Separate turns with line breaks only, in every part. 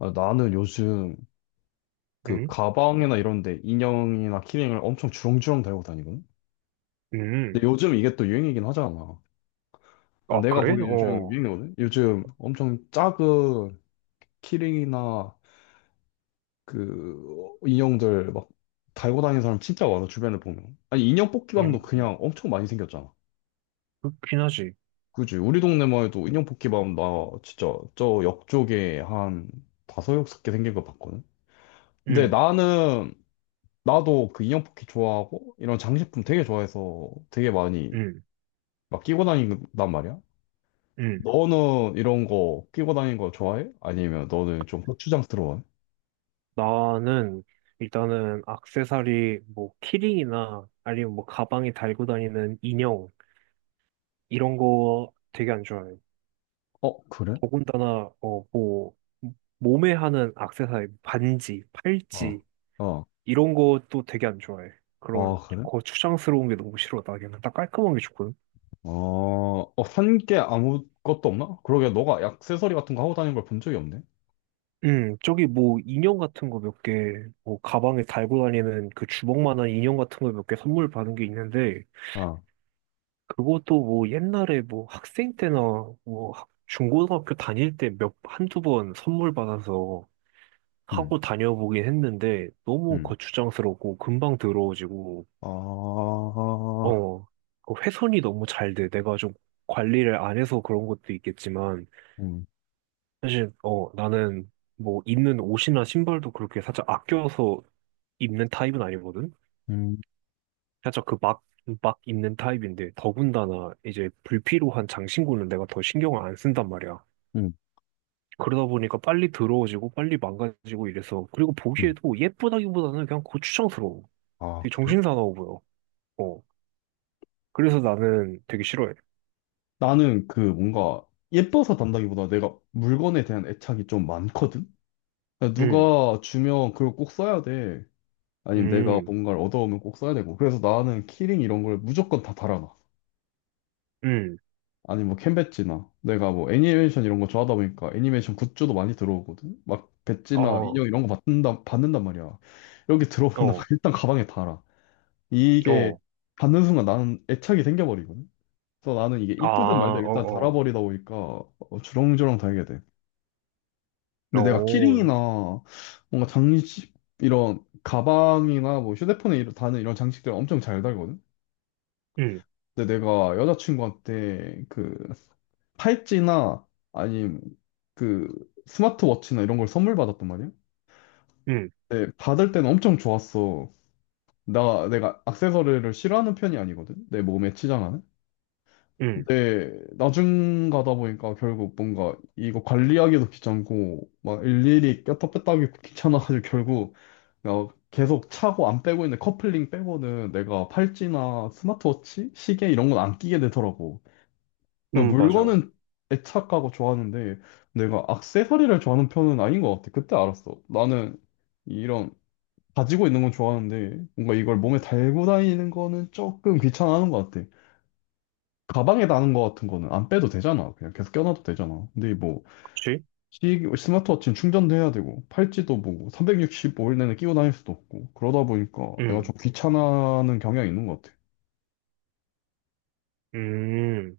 아, 나는 요즘 그
음,
가방이나 이런 데 인형이나 키링을 엄청 주렁주렁 달고 다니거든? 근데
음.
요즘 이게 또 유행이긴 하잖아.
아,
내가
그래?
보기에 요즘
어,
유행이거든? 요즘 엄청 작은 키링이나 그 인형들 막 달고 다니는 사람 진짜 많아, 주변에 보면. 아니, 인형 뽑기방도
음,
그냥 엄청 많이 생겼잖아.
그렇긴 하지.
그지? 우리 동네만 해도 인형 뽑기방 나 진짜 저 역 쪽에 한 다섯, 여섯 개 생긴 거 봤거든? 근데
음,
나는 나도 그 인형 포켓 좋아하고 이런 장식품 되게 좋아해서 되게 많이
음,
막 끼고 다닌단 말이야.
음.
너는 이런 거 끼고 다니는 거 좋아해? 아니면 너는 좀 고추장스러워해?
나는 일단은 악세사리, 뭐, 키링이나 아니면 뭐, 가방에 달고 다니는 인형, 이런 거 되게 안 좋아해.
어, 그래?
더군다나, 뭐, 몸에 하는 악세사리, 반지,
어,
팔찌,
어,
이런 것도 되게 안 좋아해. 그런,
어, 그래?
거 추상스러운 게 너무 싫어. 나 그냥 딱 깔끔한 게 좋거든.
어, 어, 산 게 아무것도 없나? 그러게 너가 액세서리 같은 거 하고 다니는 걸 본 적이 없네.
저기 뭐 인형 같은 거 몇 개, 뭐 가방에 달고 다니는 그 주먹만한 인형 같은 거 몇 개 선물 받은 게 있는데,
아,
그것도 뭐 옛날에 뭐 학생 때나 뭐 중고등학교 다닐 때 한두 번 선물 받아서
음,
하고 다녀보긴 했는데, 너무
음.
거추장스럽고 금방 더러워지고,
아,
어, 그 훼손이 너무 잘 돼. 내가 좀 관리를 안 해서 그런 것도 있겠지만,
음,
사실, 나는 뭐 입는 옷이나 신발도 그렇게 살짝 아껴서 입는 타입은 아니거든?
음,
살짝 그 막, 막 입는 타입인데, 더군다나 이제 불필요한 장신구는 내가 더 신경을 안 쓴단 말이야.
음,
그러다 보니까 빨리 더러워지고, 빨리 망가지고 이래서, 그리고
음.
보기에도 예쁘다기보다는 그냥 고추장스러워.
아,
되게
그래?
정신사나워 보여. 어. 그래서 나는 되게 싫어해.
나는 그 뭔가 예뻐서 단다기보다 내가 물건에 대한 애착이 좀 많거든? 그냥
응,
누가 주면 그걸 꼭 써야 돼. 아니면 내가
응,
뭔가를 얻어오면 꼭 써야 되고. 그래서 나는 키링 이런 걸 무조건 다 달아놔.
응,
아니 뭐 캔배지나 내가 뭐 애니메이션 이런 거 좋아하다 보니까 애니메이션 굿즈도 많이 들어오거든. 막 배지나
어,
인형 이런 거 받는다 받는단 말이야. 여기 들어오면 나
어,
일단 가방에 달아. 이게
어,
받는 순간 나는 애착이 생겨버리거든. 그래서 나는 이게
아,
이쁘든 말든 일단
어,
달아버리다 보니까 주렁주렁 달게 돼.
어,
근데 내가
어,
키링이나 뭔가 장식 이런 가방이나 뭐 휴대폰에 이런 다는 이런 장식들 엄청 잘 달거든.
응,
근데 내가 여자친구한테 그 팔찌나 아니면 그 스마트워치나 이런 걸 선물 받았단 말이야.
응,
근데 받을 때는 엄청 좋았어. 나 내가 액세서리를 싫어하는 편이 아니거든. 내 몸에 치장하는.
응,
근데 나중 가다 보니까 결국 뭔가 이거 관리하기도 귀찮고 막 일일이 꼈다 뺐다 하기 귀찮아가지고 결국 계속 차고 안 빼고 있는 커플링 빼고는 내가 팔찌나 스마트워치, 시계 이런 건 안 끼게 되더라고. 그러니까
응, 맞아.
물건은 애착하고 좋아하는데 내가 액세서리를 좋아하는 편은 아닌 것 같아. 그때 알았어. 나는 이런 가지고 있는 건 좋아하는데 뭔가 이걸 몸에 달고 다니는 거는 조금 귀찮아하는 것 같아. 가방에다 하는 거 같은 거는 안 빼도 되잖아. 그냥 계속 껴놔도 되잖아. 근데 뭐,
그치?
스마트워치는 충전도 해야 되고, 팔찌도 뭐, 365일 내내 끼고 다닐 수도 없고, 그러다 보니까 내가
응,
좀 귀찮아하는 경향이 있는 것 같아.
음.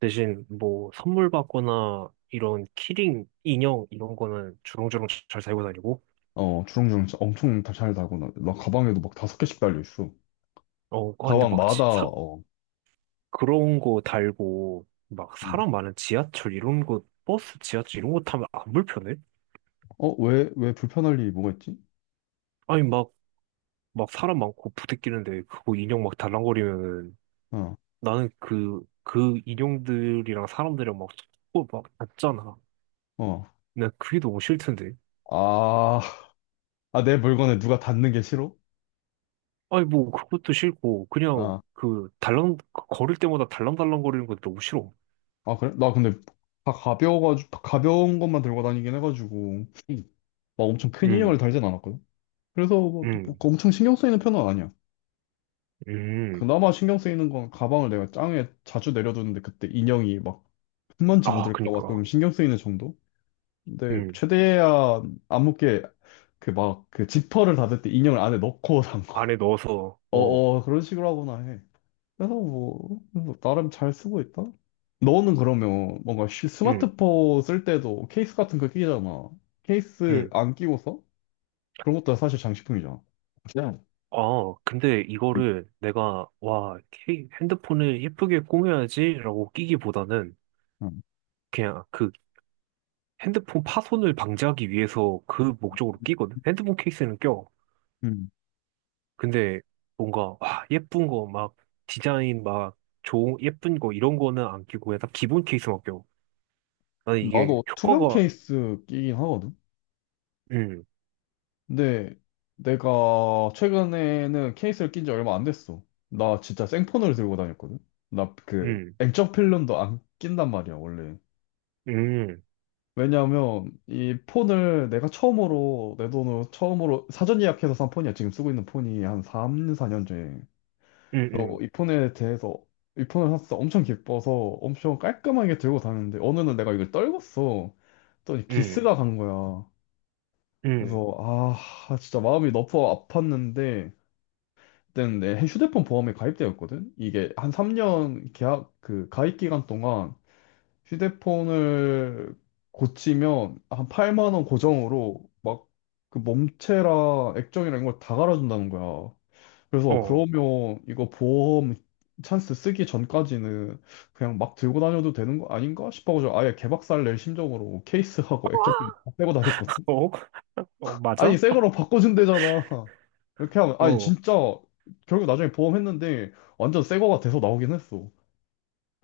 대신 뭐 선물 받거나 이런 키링, 인형 이런 거는 주렁주렁 잘 살고 다니고.
어, 주렁주렁 진짜 엄청 다 잘 달고, 나 가방에도 막 다섯 개씩 달려있어.
어, 아, 근데 막
가방마다, 어,
그런 거 달고 막
음.
사람 많은 지하철 이런 거 버스 지하철 이런 거 타면 안 불편해?
어, 왜 불편할 일이 뭐가 있지?
아니 막 막 사람 많고 부대끼는데 그거 인형 막 달랑거리면은
어,
나는 그 인형들이랑 사람들이랑 막 자꾸 막 닿잖아.
어.
난 그게 너무 싫던데.
아, 아, 내 물건에 누가 닿는 게 싫어?
아니 뭐 그것도 싫고 그냥
아,
그 달랑 그 걸을 때마다 달랑달랑거리는 것도 너무 싫어.
아, 그래? 나 근데 다 가벼워가지고, 다 가벼운 것만 들고 다니긴 해가지고. 막 엄청 큰 인형을
음,
달진 않았거든. 그래서 뭐
음,
그 엄청 신경 쓰이는 편은 아니야.
음.
그나마 신경 쓰이는 건 가방을 내가 짱에 자주 내려두는데 그때 인형이 막 흙먼지
아,
묻을까 봐 좀
그니까.
신경 쓰이는 정도? 근데
음.
최대한 안 묻게 그 막 그 지퍼를 닫을 때 인형을 안에 넣고 산 거.
안에 넣어서, 어,
어어 그런 식으로 하거나 해. 그래서 뭐 나름 잘 쓰고 있다. 너는 그러면 뭔가
음,
스마트폰 쓸 때도 케이스 같은 거 끼잖아. 케이스
음.
안 끼고 서? 그런 것도 사실 장식품이잖아. 그냥.
아, 근데 이거를 내가, 와, 핸드폰을 예쁘게 꾸며야지라고 끼기보다는
음.
그냥 그 핸드폰 파손을 방지하기 위해서 그 목적으로 끼거든? 핸드폰 케이스는 껴.
음.
근데 뭔가, 와, 예쁜 거, 막, 디자인, 막, 좋은, 예쁜 거, 이런 거는 안 끼고 그냥 딱 기본 케이스만 껴. 나는 이게
나도 투명
효과가,
케이스 끼긴 하거든.
음,
근데 내가 최근에는 케이스를 낀 지 얼마 안 됐어. 나 진짜 생폰을 들고 다녔거든. 나 그
음,
액정 필름도 안 낀단 말이야, 원래.
음,
왜냐하면 이 폰을 내가 처음으로 내 돈으로 처음으로 사전 예약해서 산 폰이야. 지금 쓰고 있는 폰이 한 3, 4년째.
음,
그래서
음.
이 폰에 대해서 이 폰을 샀어. 엄청 기뻐서 엄청 깔끔하게 들고 다녔는데 어느 날 내가 이걸 떨궜어. 또
음.
기스가 간 거야.
음,
그래서 아 진짜 마음이 너무 아팠는데 그때는 내 휴대폰 보험에 가입되었거든. 이게 한 3년 계약 그 가입 기간 동안 휴대폰을 고치면 한 8만 원 고정으로 막 그 몸체랑 액정이랑 이걸 다 갈아준다는 거야.
어,
그래서
어,
그러면 이거 보험 찬스 쓰기 전까지는 그냥 막 들고 다녀도 되는 거 아닌가 싶어가지고 아예 개박살 낼 심정으로 케이스하고 액정필 다 빼고 다녔거든.
어,
아니
맞아?
새 거로 바꿔준대잖아. 이렇게 하면 아니
어,
진짜 결국 나중에 보험했는데 완전 새 거가 돼서 나오긴 했어.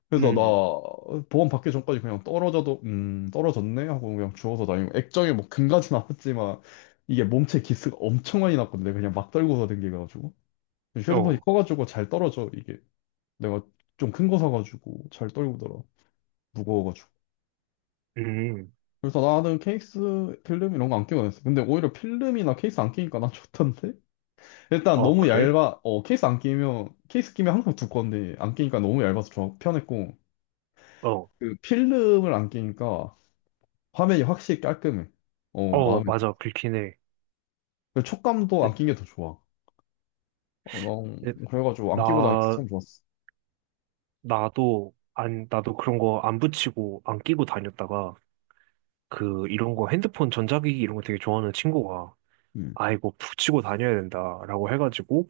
그래서
음,
나 보험 받기 전까지 그냥 떨어져도 떨어졌네 하고 그냥 주워서 다니고 액정에 뭐 금까지 나왔지만 이게 몸체 기스가 엄청 많이 났거든 내가 그냥 막 떨고서 댕겨가지고 휴대폰이
어,
커가지고 잘 떨어져 이게 내가 좀 큰 거 사가지고 잘 떨구더라 무거워가지고
음,
그래서 나는 케이스 필름 이런 거 안 끼고 다녔어 근데 오히려 필름이나 케이스 안 끼니까 난 좋던데 일단
어,
너무
그래?
얇아, 어, 케이스 안 끼면, 케이스 끼면 항상 두꺼운데, 안 끼니까 너무 얇아서 좋아, 편했고,
어,
그 필름을 안 끼니까 화면이 확실히 깔끔해. 어,
어,
마음에
맞아,
들어.
그렇긴 해.
그 촉감도
네,
안 낀 게 더 좋아. 어, 무
네,
그래가지고 안 끼고 다니면서
나,
참 좋았어.
나도, 안, 나도 그런 거 안 붙이고, 안 끼고 다녔다가, 그, 이런 거 핸드폰 전자기기 이런 거 되게 좋아하는 친구가,
음,
아, 이거 붙이고 다녀야 된다라고 해가지고,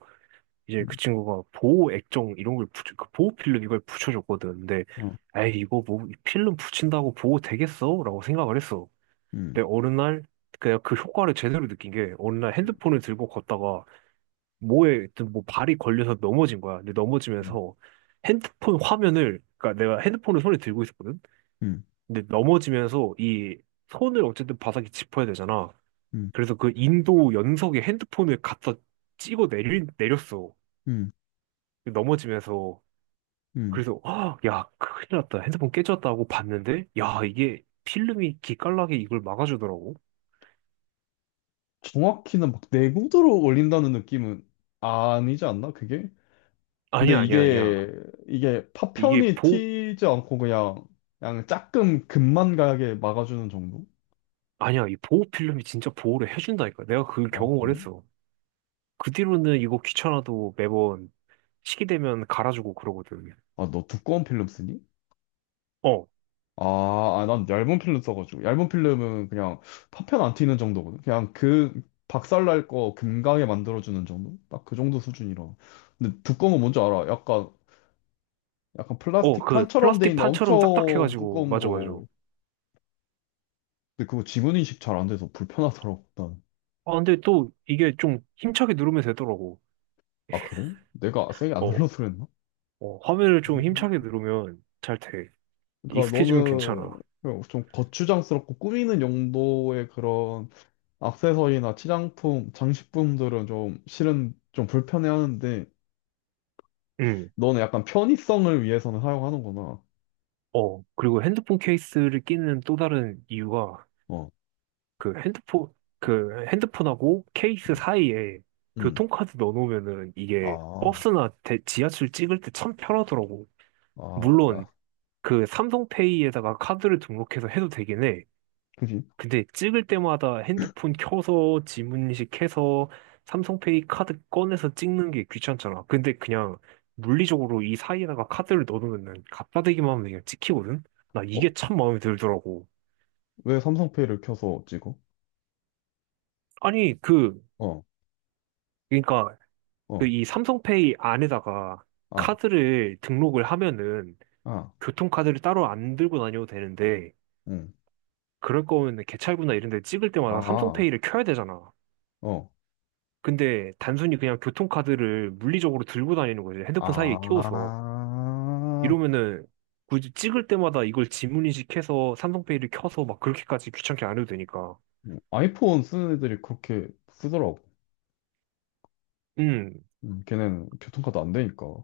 이제 그
음,
친구가 보호 액정 이런 걸 붙여, 그 보호 필름 이걸 붙여줬거든. 근데,
어,
에이, 이거 뭐, 필름 붙인다고 보호 되겠어? 라고 생각을 했어.
음,
근데 어느 날 그냥 그 효과를 제대로 느낀 게 어느 날 핸드폰을 들고 걷다가 뭐에 하여튼 뭐 발이 걸려서 넘어진 거야. 근데
음,
넘어지면서 핸드폰 화면을, 그러니까 내가 핸드폰을 손에 들고 있었거든.
음,
근데 넘어지면서 이 손을 어쨌든 바닥에 짚어야 되잖아.
음,
그래서 그 인도 연석에 핸드폰을 갖다 찍어 내렸어.
음.
넘어지면서.
음.
그래서 아, 야 큰일 났다. 핸드폰 깨졌다고 봤는데 야 이게 필름이 기깔나게 이걸 막아주더라고.
정확히는 막 내구도로 올린다는 느낌은 아니지 않나, 그게? 근데
아니야 아니야 아니야.
이게
이게
파편이
보호
튀지 않고 그냥 그냥 조금 금만 가게 막아주는 정도?
아니야, 이 보호 필름이 진짜 보호를 해준다니까. 내가 그
아,
경험을
그래?
했어. 그 뒤로는 이거 귀찮아도 매번 시기 되면 갈아주고 그러거든.
아, 너 두꺼운 필름 쓰니?
어,
아, 아, 난 얇은 필름 써가지고 얇은 필름은 그냥 파편 안 튀는 정도거든. 그냥 그 박살날 거 금가게 만들어주는 정도? 딱 그 정도 수준이라. 근데 두꺼운 거 뭔지 알아? 약간
어,
플라스틱
그
판처럼 돼
플라스틱
있는
판처럼
엄청
딱딱해가지고.
두꺼운
맞아, 맞아.
거. 근데 그거 지문 인식 잘 안 돼서 불편하더라고. 난.
아, 근데 또 이게 좀 힘차게 누르면 되더라고.
아, 그래? 내가 세게 안
어,
눌러서 그랬나?
어, 화면을 좀 힘차게 누르면 잘 돼.
그러니까
익숙해지면 괜찮아.
너는 좀 거추장스럽고 꾸미는 용도의 그런 액세서리나 치장품, 장식품들은 좀 실은 좀 불편해하는데
응,
너는 약간 편의성을 위해서는 사용하는구나.
어. 그리고 핸드폰 케이스를 끼는 또 다른 이유가,
어,
그 핸드폰 그 핸드폰하고 케이스 사이에
음.
교통카드 넣어놓으면은 이게
아,
버스나 지하철 찍을 때 참 편하더라고.
아,
물론
아,
그 삼성페이에다가 카드를 등록해서 해도 되긴 해.
그지?
근데 찍을 때마다 핸드폰 켜서 지문인식해서 삼성페이 카드 꺼내서 찍는 게 귀찮잖아. 근데 그냥 물리적으로 이 사이에다가 카드를 넣어놓으면 갖다 대기만 하면 그냥 찍히거든. 나
어,
이게 참 마음에 들더라고.
왜 삼성페이를 켜서 찍어?
아니 그
어,
그러니까 그
어,
이 삼성페이 안에다가
아,
카드를 등록을 하면은
아,
교통카드를 따로 안 들고 다녀도 되는데,
응,
그럴 거면 개찰구나 이런 데 찍을 때마다
아,
삼성페이를 켜야 되잖아.
어,
근데 단순히 그냥 교통카드를 물리적으로 들고 다니는 거지. 핸드폰 사이에 끼워서.
아,
이러면은 굳이 찍을 때마다 이걸 지문인식해서 삼성페이를 켜서 막 그렇게까지 귀찮게 안 해도 되니까.
아이폰 쓰는 애들이 그렇게 쓰더라고.
음.
걔는 교통카드 안 되니까.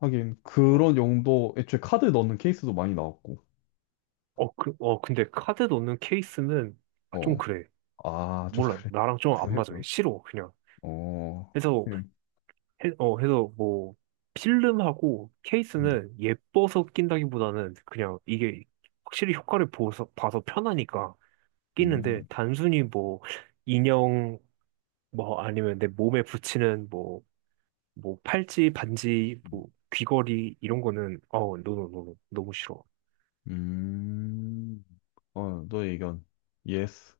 하긴
어,
그런 용도 애초에 카드 넣는 케이스도 많이 나왔고
어, 근데 카드 넣는 케이스는 아, 좀
어
그래.
아 좀
몰라.
그래
나랑 좀 안 맞아.
구해보요
싫어. 그냥.
어
그래서
그냥
해서 뭐 필름하고 케이스는 예뻐서 낀다기보다는 그냥 이게 확실히 효과를 봐서 편하니까 끼는데, 단순히 뭐 인형 뭐 아니면 내 몸에 붙이는 뭐 뭐 팔찌 반지 뭐 귀걸이 이런 거는 어 노노노 너무 싫어.
음음음어너 의 의견 예스